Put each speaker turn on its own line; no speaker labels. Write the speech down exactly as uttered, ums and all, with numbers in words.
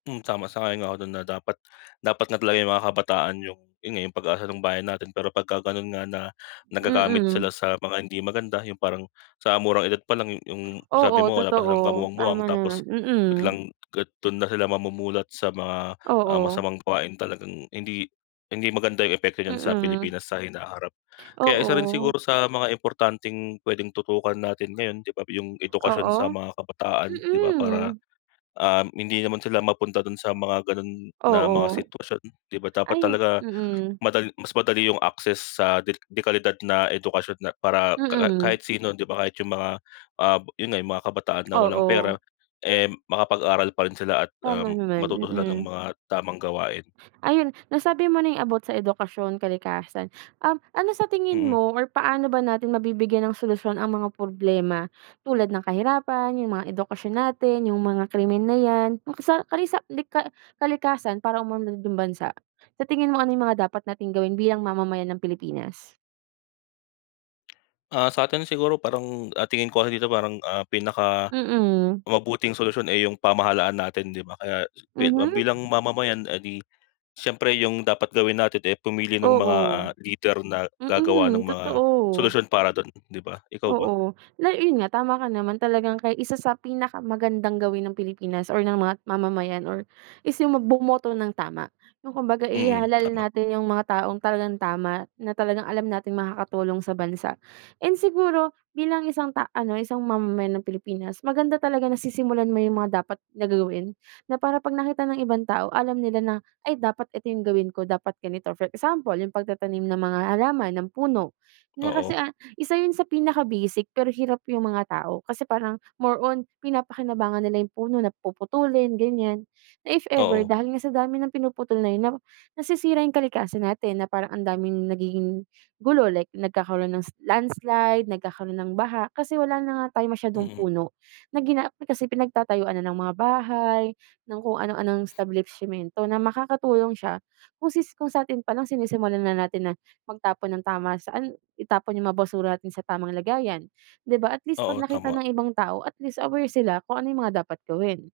Hm, tama, sang-ayon ako dun na dapat dapat nga talaga yung mga kabataan yung yun nga pag-asa ng bayan natin, pero pagka ganon nga na nagagamit
Mm.
sila sa mga hindi maganda. Yung parang sa murang edad palang yung sabi
Oo
mo wala pa silang
totoo.
kamuwang-muwang,
Tama
tapos
naman. Mm.
biglang ka dun na sila mamumulat sa mga, ah,
Oo.
masamang gawain. Talagang hindi hindi maganda yung epekto niyan sa
Mm.
Pilipinas sa hinaharap. Kaya isa rin
Oo.
siguro sa mga importanteng puwedeng tutukan natin ngayon 'di ba, yung edukasyon sa
Oo?
mga kabataan 'di ba para,
Mm.
um, hindi naman sila mapunta dun sa mga ganun na
Oo.
mga sitwasyon 'di ba? Dapat
Ayun
talaga
mm.
madal mas madali yung access sa de dekalidad na edukasyon na para ka
Mm.
kahit sino 'di ba? Kahit yung mga, ah, yun nga yung mga kabataan na walang
Oo.
pera, eh, makapag-aral pa rin sila at,
Tama
um,
naman,
matuto sila ng
mm.
mga tamang gawain.
Ayun nasabi mo na yung about sa edukasyon, kalikasan, um, ano sa tingin
Mm.
mo or paano ba natin mabibigyan ng solusyon ang mga problema tulad ng kahirapan, yung mga edukasyon natin, yung mga krimen na yan, makasa kalisa lika kalikasan para umunlad yung bansa? Sa tingin mo ano yung mga dapat nating gawin bilang mamamayan ng Pilipinas?
Ah, satin siguro parang, ah, tingin ko dito parang, ah, pinaka
Mm.
mabuting solusyon, eh, yung pamahalaan natin 'di ba? Kaya s bi ah,
Mhm.
bilang mamamayan, eh, di siyempre yung dapat gawin natin, eh, pumili ng mga,
Oo.
ah, leader na gagawa ng
Mm,
mga
totoo.
solusyon para dun 'di ba? Ikaw ba?
Oo la yun nga tama ka naman, talagang kay isa sa pinaka magandang gawin ng Pilipinas or ng mga mamamayan or is yung mag bumoto ng tama. Yung kumbaga
Mm,
ihalal
tama.
natin yung mga taong talagang tama. Na talagang alam nating makakatulong sa bansa, and siguro bilang isang ta isang mamamayan ng Pilipinas. Maganda talaga nasisimulan mo yung mga dapat na gagawin. Na para pag nakita ng ibang tao alam nila na ay dapat ito yung gawin ko, dapat ganito. For example, yung pagtatanim ng mga halaman ng puno na kasi,
Oo.
ah, isa yun sa pinaka-basic pero hirap yung mga tao. Kasi parang more on pinapakinabangan nila yung puno na puputulin ganyan, na if ever
Oo.
dahil nga sa dami ng pinuputol na yun 'no, nasisira yung kalikasan natin na parang ang daming nagiging gulo, like nagkakaroon s ng landslide, nagkakaroon ng baha. Kasi wala na nga tayong masyadong
Mm.
puno na gina kasi pinagtatayuan na ng mga bahay, ng kung ano-anong establipshimento na makakatulong siya kung kung satin palang sinisimulan na natin na magtapon ng tama, saan itapon yung mga basura natin sa tamang lagayan. Di ba at least pag
Oo
nakita
tama.
ng ibang tao at least aware sila kung ano yung mga dapat gawin.